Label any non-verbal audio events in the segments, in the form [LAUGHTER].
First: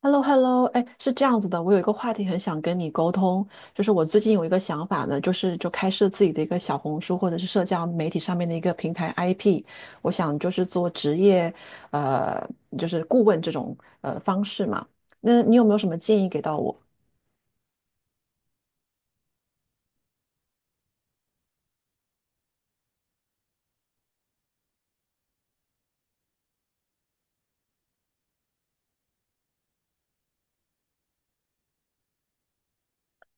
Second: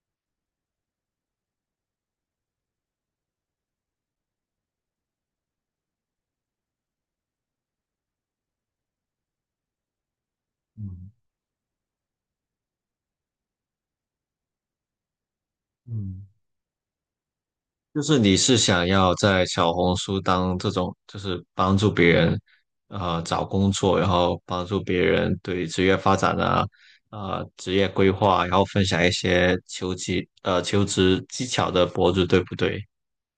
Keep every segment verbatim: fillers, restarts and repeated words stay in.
H e l l o h e l l o 哎，是这样子的，我有一个话题很想跟你沟通。就是我最近有一个想法呢，就是就开设自己的一个小红书或者是社交媒体上面的一个平台 I P。我想就是做嗯职业，呃，就是顾问这种呃方式嘛。那你有没有什么建嗯，议给到我？就是你是想要在小红书当这种，就是帮助别人，呃，找工作，然后帮助别人对职业发展啊，呃，职业规划，然后分享一些求职，呃，求职技巧的博主，对不对？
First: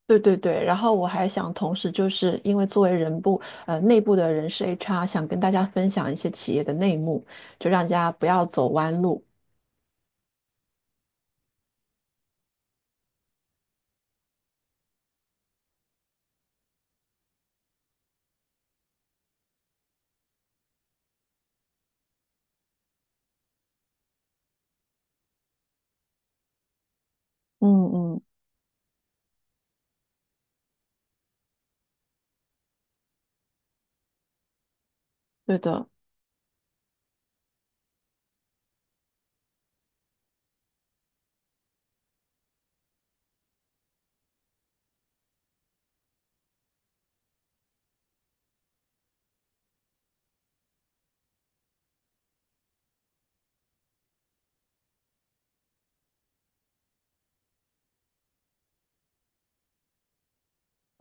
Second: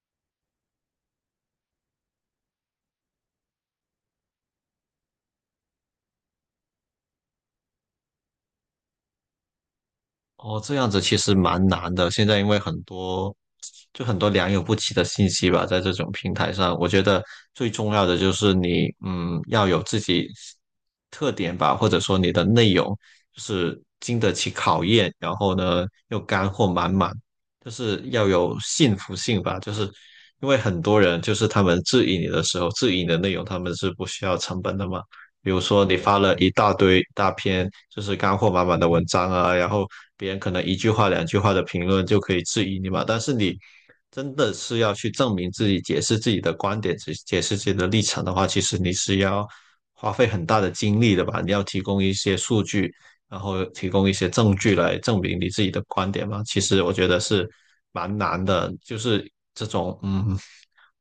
对对对，然后我还想同时就是因为作为人部呃内部的人事 H R，想跟大家分享一些企业的内幕，就让大家不要走弯路。哦，这样子其实蛮难的。现在因为很多，就很多良莠不齐的信息吧，在这种平台上，我觉得最重要的就是你，嗯，要有自己特点吧，或者说你的内容就是经得起考验，然后呢又干货满满，嗯就是嗯，要有信服性吧。就是因为很多人就是他们质疑你的时候，质疑你的内容，他们是不需要成本的嘛。比对如说的，你发了一大堆大篇就是干货满满的文章啊，然后别人可能一句话两句话的评论就可以质疑你嘛，但是你真的是要去证明自己、解释自己的观点、解解释自己的立场的话，其实你是要花费很大的精力的吧？你要提供一些数据，然后提供一些证据来证明你自己的观点嘛。其实我觉得是蛮难的，就是这种嗯，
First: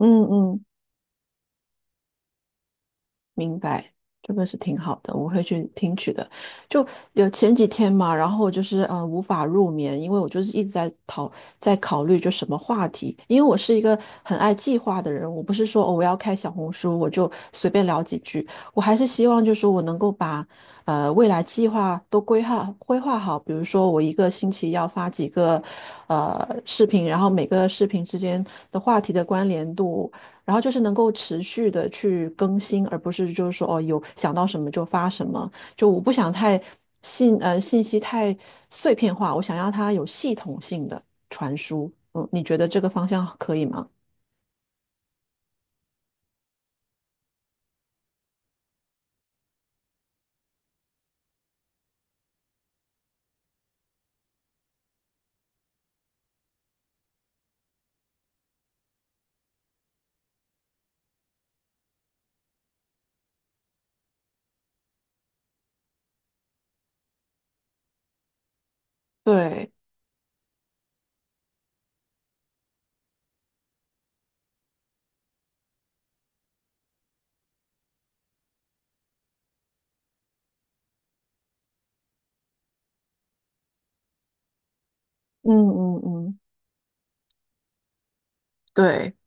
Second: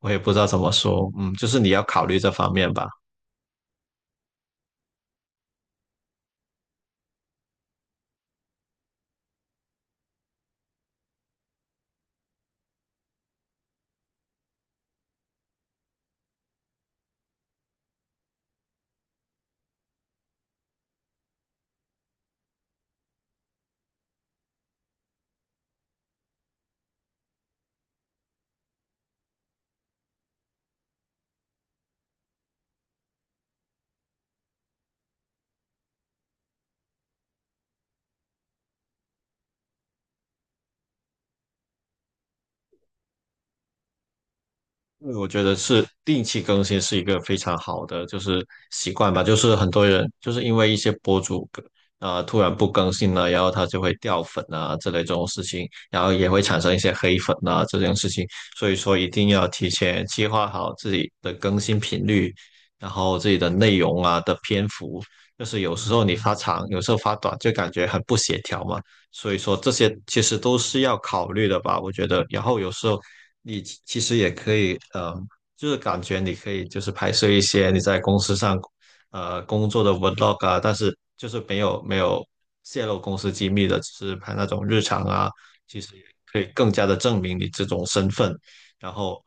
我也不知道怎嗯。么说，嗯，就是你要考虑这方面吧。明白，这个是挺好的，我会去听取的。就有前几天嘛，然后就是嗯，无法入眠，因为我就是一直在讨在考虑就什么话题。因为我是一个很爱计划的人，我不是说哦我要开小红书我就随便聊几句，我还是希望就是说我能够把呃未来计划都规划规划好。比如说我一个星期要发几个呃视频，然后每个视频之间的话题的关联度。然后就是能够持续的去更新，而不是就是说哦，有想到什么就发什么。就我不想太信呃信息太碎片化，我想要它有系统性的传输。嗯，你觉得这个方向可以吗？因为我觉得是定期更新是一个非常好的就是习惯吧，就是很多人就是因为一些博主啊呃、突然不更新了，然后他就会掉粉啊之类这种事情，然后也会产生一些黑粉啊这件事情，所以说一定要提前计划好自己的更新频率，然后自己的内容啊的篇幅，就是有时候你发长，有时候发短，就感觉很不协调嘛。所以说这对，些其实都是要考虑的吧，我觉得。然后有时候你其其实也可以，呃，就是感觉你可以就是拍摄一些你在公司上，呃，工作的 vlog 啊，但是就是没有没有泄露公司机密的，只是拍那种日常啊，嗯其实嗯也嗯，可以更加的证明你这种身份。然后，对，呃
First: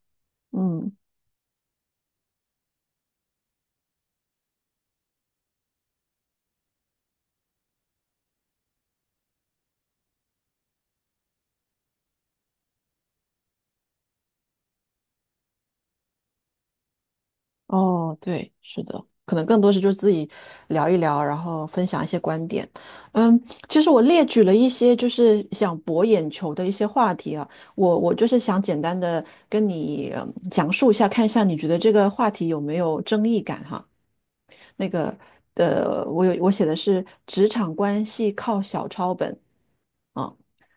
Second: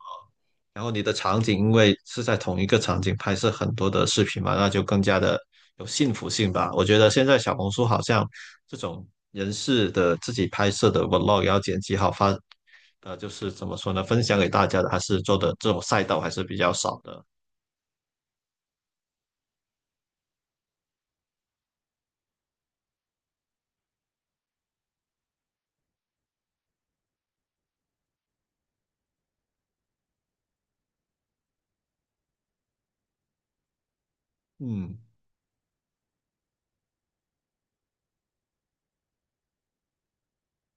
然后嗯。你的场景因为是在同一个场景拍摄很多的视频嘛，那就更加的有幸福性吧。我觉得现在小红书好像这种人事的自己拍摄的 vlog 要剪辑好发，呃，就是怎么说呢，分享给大家的，还是做的这种赛道还是比较少的。哦，对，是的，可能更多是就是自己聊一聊，然后分享一些观点。嗯，其实我列举了一些就是想博眼球的一些话题啊，我我就是想简单的跟你，嗯讲述一下，看一下你觉得这个话题有没有争议感哈。那嗯，个呃，我有我写的是职场关系靠小抄本啊，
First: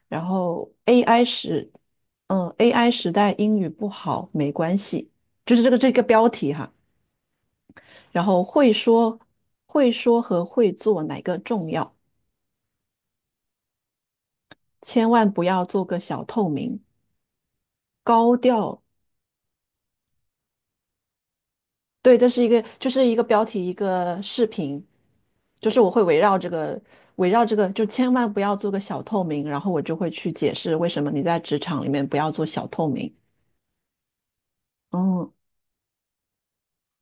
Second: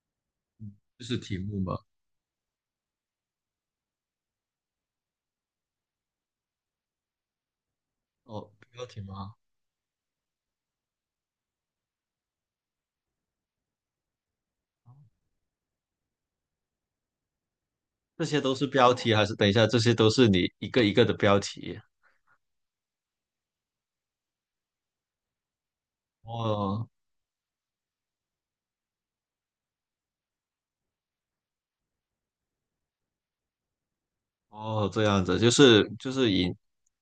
然后 这是 A I 题目吗？时，嗯，A I 时代英语不好没关系，就是这个这个标题哈。然后哦，会标题说、吗？会说和会做哪个重要？千万不要做个小透明，这高些都是调。标题，还是等一下，这些都是你一个一个的标题？对，这是一个，就是一个标题，一个视频，就是我会围绕这个，哦围绕这个，就千万不要做个小透明，然后我就会去解释为什么你在职场里面不要做小透明。哦，这样嗯，子，就是就是以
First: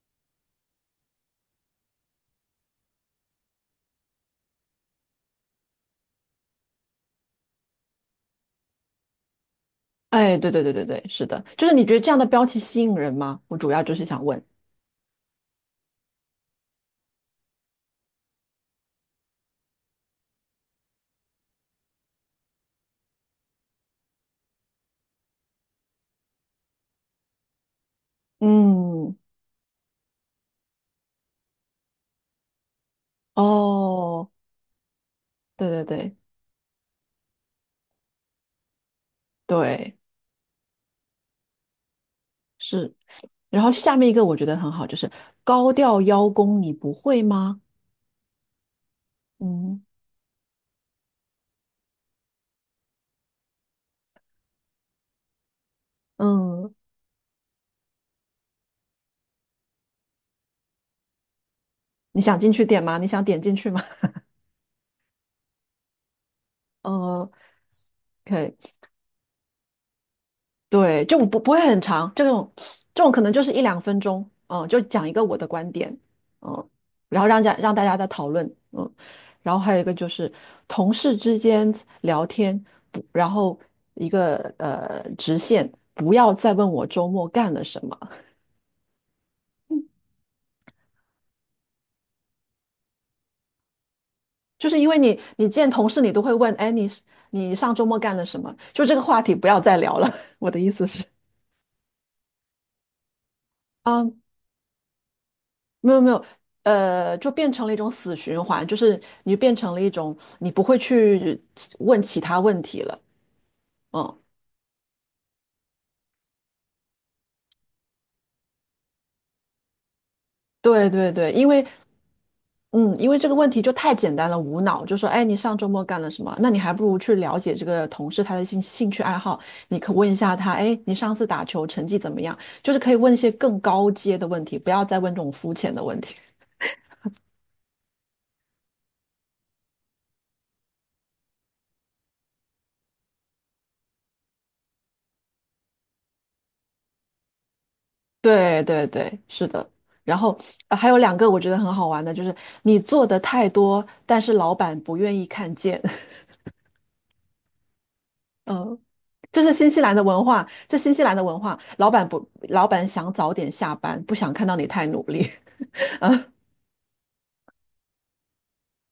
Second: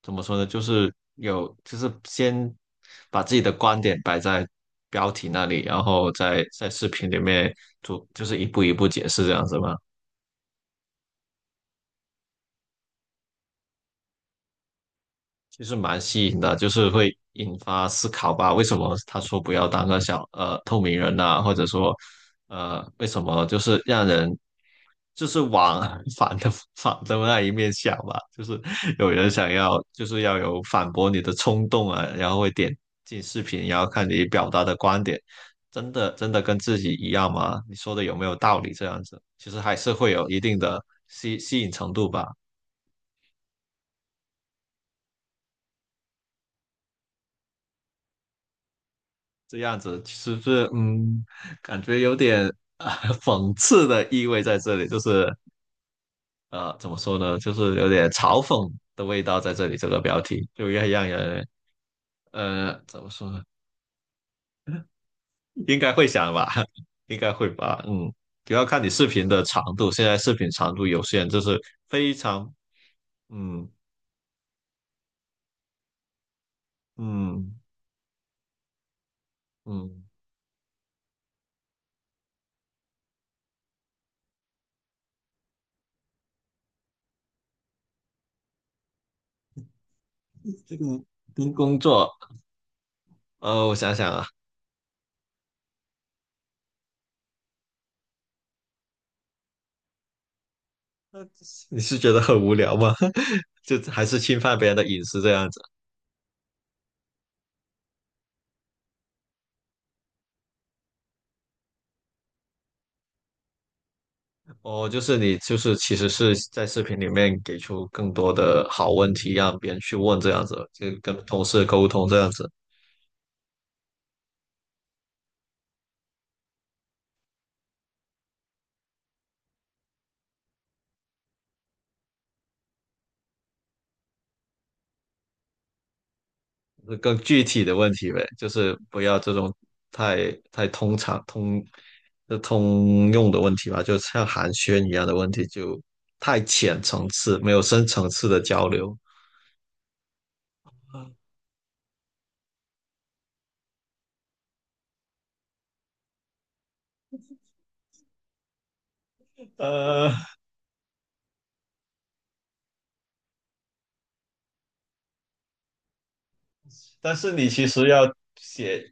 怎么说呢，就是有就是先把自己的观点摆在标题那里，然后在在视频里面做，就是一步一步解释这样子吗？哎，对对对对对，是的，就是你觉得这样的标题吸引人吗？我主要就是想问。其实蛮吸引的，就是会引发思考吧。为什么他说不要当个小呃透明人呐、或者说，呃，为什么就是让人就是往 [LAUGHS] 反的反的那一面想吧？就是有嗯，人想要就是要有反驳你的冲动啊，然后会点进视频，然后看你哦，表达的观点，对对真的对真的跟自己一样吗？你说的有没有道理？这样子其实还是对，会有一定的吸吸引程度吧。是。然后下面一个我觉得很好，就是高调邀功，你不会吗？这样嗯子是不是嗯，感觉有点啊、呃讽刺的意味在这里，就是嗯，呃怎么说呢，就是有点嘲讽的味道在这里。这个标题就要让人你想进去呃点吗？怎你么想说点呢，进去吗？[LAUGHS] 应该会想吧，嗯 [LAUGHS] 应 o 该会吧，嗯，主 k 要看你视频的长度。现在视频长度有对，就限，不就不会是很长，非这种常这种可能就是一嗯两分钟。嗯，就讲一个我的观点。嗯，然后让家嗯让大家在讨论。嗯，然后还有一个嗯，就是同事之间聊天。不，然后一个呃直线，不要再问我周末干了什么。这个跟工作呃，我想想啊，就是因为你你见同事你都会问，哎，你是你上周末干了什么？就这个话题不要再聊了。[LAUGHS] 我的意思是，你是觉得很无聊吗？[LAUGHS] 就还啊，是侵犯别人的隐私这样子？没有没有，呃，就变成了一种死循环，就是你变成了一种你不会去问其他问题了。嗯，哦，就是你，就是其实是在视频里面给出更多的好问题，让别人去问这样子，就对对跟对，同因事为沟通这样子，嗯，因为这个问题就太简单了。无脑就说，哎，你上周末干了什么？那你还不如去了解这个同事他的兴兴趣爱好，你可问一下他，哎，你上次打球成绩怎么样？就是可以问一些更高阶的问题，不要再问这种肤浅的问题。更具体的问题呗，就是不要这种太太通常通就通用的问题吧，就像寒暄一样的问题，就太浅层次，没有深层 [LAUGHS] 次的对交对流。对，是的。然后，呃还有两个 [LAUGHS] 我觉得很好玩的，就是你做的太多，但是老板不愿意看见。[LAUGHS] 嗯，这是新西兰的呃，文化，这新西兰的文化，老板不，老板想早点下班，不想看到你太努力。但是你其实要写，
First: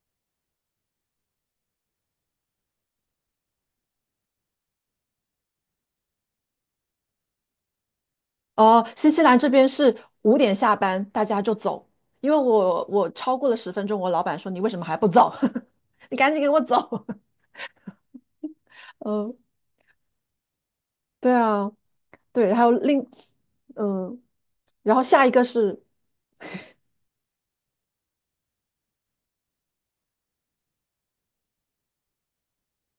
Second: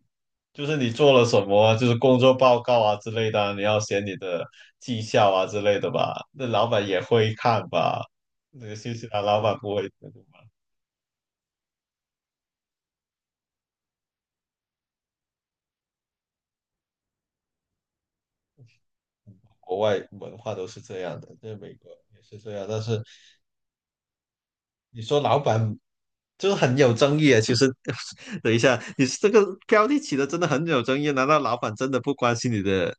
就是你做了什么啊就是工作报告啊之类的啊你要写你的绩效啊之类的吧？那老板也会看吧？那个哦，新西新西兰兰老这板边不会，是五点下班，大家就走，因为我我超过了十分钟，我老板说你为什么还不走？[LAUGHS] 你赶紧给我走。[LAUGHS] 嗯，国外文化都是这样对的，在啊，美国也是这对，还样。有但另是嗯，然后你说下一老个板是，就是很有争议啊。其实，[LAUGHS] 等一下，你这个标题起的真的很有争议啊。难道老板真的不关心你的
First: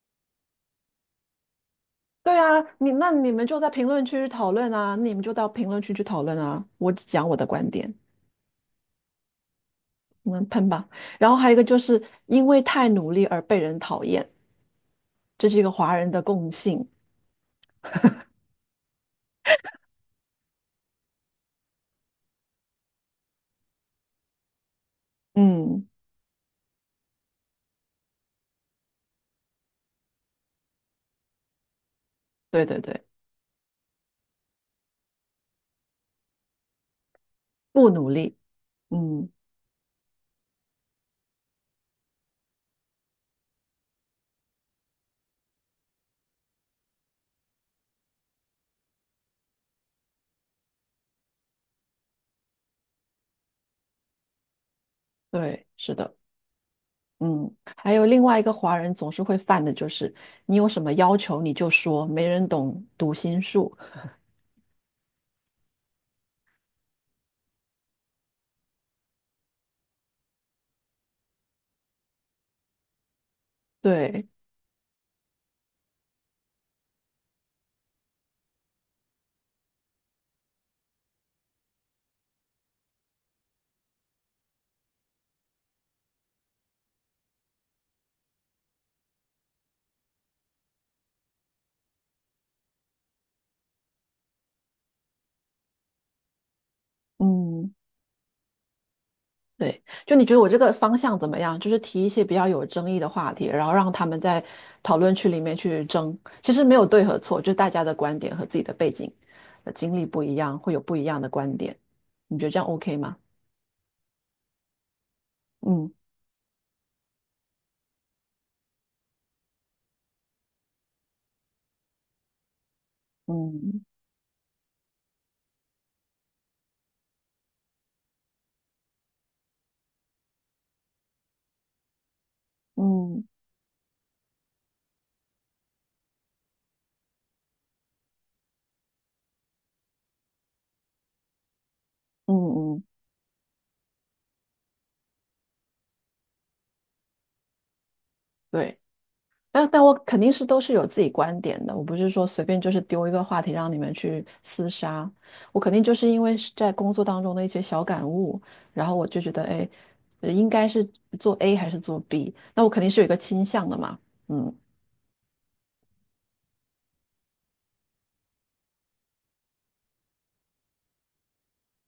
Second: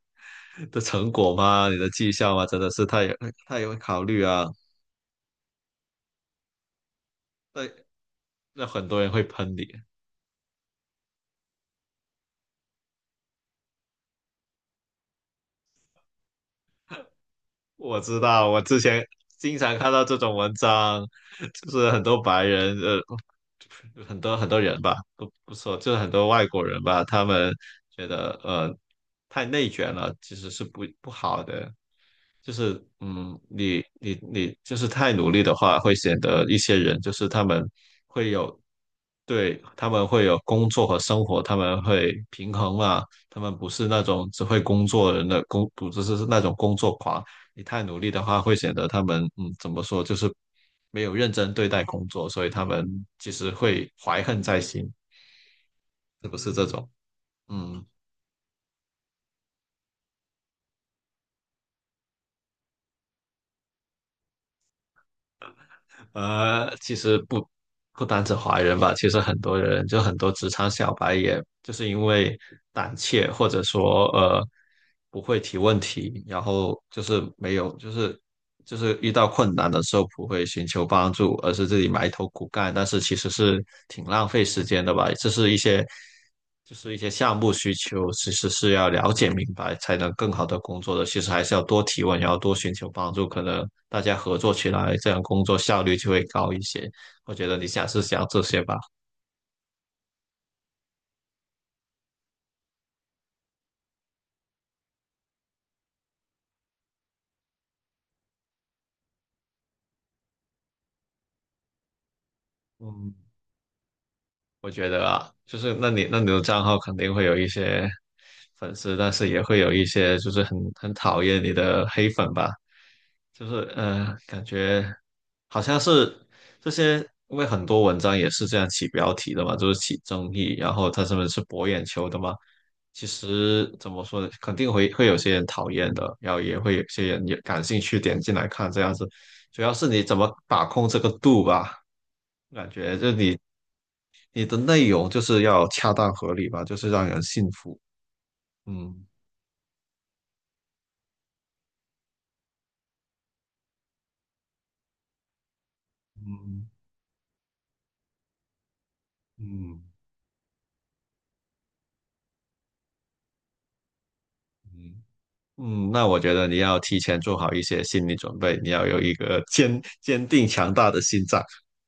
的成果吗？你的绩效对吗？啊，真的是你他那也你们他就在也会评论考虑区啊。讨论啊，你们就到评论区去讨论啊，我只讲我的观对，点，那很多人会喷你。你们喷吧。然后还有一个就是因为太努力而被人讨厌，这是一个华人的共性。我知道，我之前经常看到这种文章，就是很多白人，呃，很多很多人吧，不不说，嗯，就是很多外国人吧，他们觉得呃太内卷了，其实是不不好的。就对对是对，嗯，你你你就是太努力的话，会显得一些人就是他们不努会力，有，嗯。对，他们会有工作和生活，他们会平衡嘛，他们不是那种只会工作人的工，不是是那种工作狂。你太努力的话，会显得他们嗯怎么说，就是没有认真对待工作，所以他们其实会怀恨在心，对，是的，是不是这种？嗯，嗯，还有另外一个华人总是会犯的就是，你有什么要求你就说，没人懂读心术。呃，其实不不单指华人吧，其实很多人就很多职场小白，也就是因为胆怯或者说对，呃不会提问题，然后就是没有就是就是遇到困难的时候不会寻求帮助，而是自己埋头苦干，但是其实是挺浪费时间的吧。这是一些就是一些项目需求，其实是要了解明白才能更好的工作的。其实还是要多提问，然后多寻求帮助，可能大家合作起来，这样工作效率就会高一些。我觉得你嗯，下次想这些吧。对，就你觉得我这个方向怎么样？就是提一些比较有争议的话题，然后让他们在讨论区里面去争。其实没有对和错，就是大家的观点和自己的背景、呃经历不一样，会有不一样的观点。你觉得这样 OK 嗯，吗？我觉得啊，就是嗯那你那你的账号肯定会有一些粉丝，但是也会有一些就是很很讨厌你的黑粉吧，就是嗯呃，感觉好像是这些，因为很多文章也是这样起标题的嘛，就是起争议，然后他们是博眼球的嘛。其嗯实怎么说呢，肯定会会有些人讨厌的，然后也会有些人也感兴趣点进来看这样子，主要是你怎么把控这个度吧。嗯感嗯，觉就你你的内容就是要恰当合理吧，就是让人信服。对。嗯但但我肯定是都是有自己观点的，我不是说随便就是丢一个话题让你们去厮杀，我肯定就是因为是嗯在工作当中的一些小感悟，然后我就觉得，哎，嗯呃应该是做 A 还是做 B，那我肯定是有一个倾向的嘛。嗯，嗯嗯，那我觉得你要提前做好一些心理准备，你要有一个坚坚定强大的心脏，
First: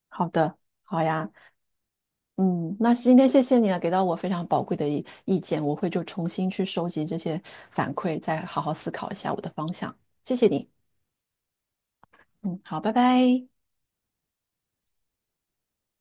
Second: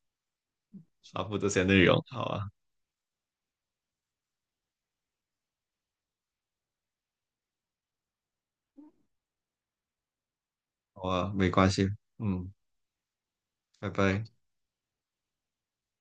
好的，好发呀，布这些内容。好啊，嗯，那今天谢谢你啊，给到我非常宝贵的意意见，我会就重新去收集这些反馈，再好好思考一下我的方向。谢谢你，好啊，没关系。嗯，嗯，好，拜拜。拜拜。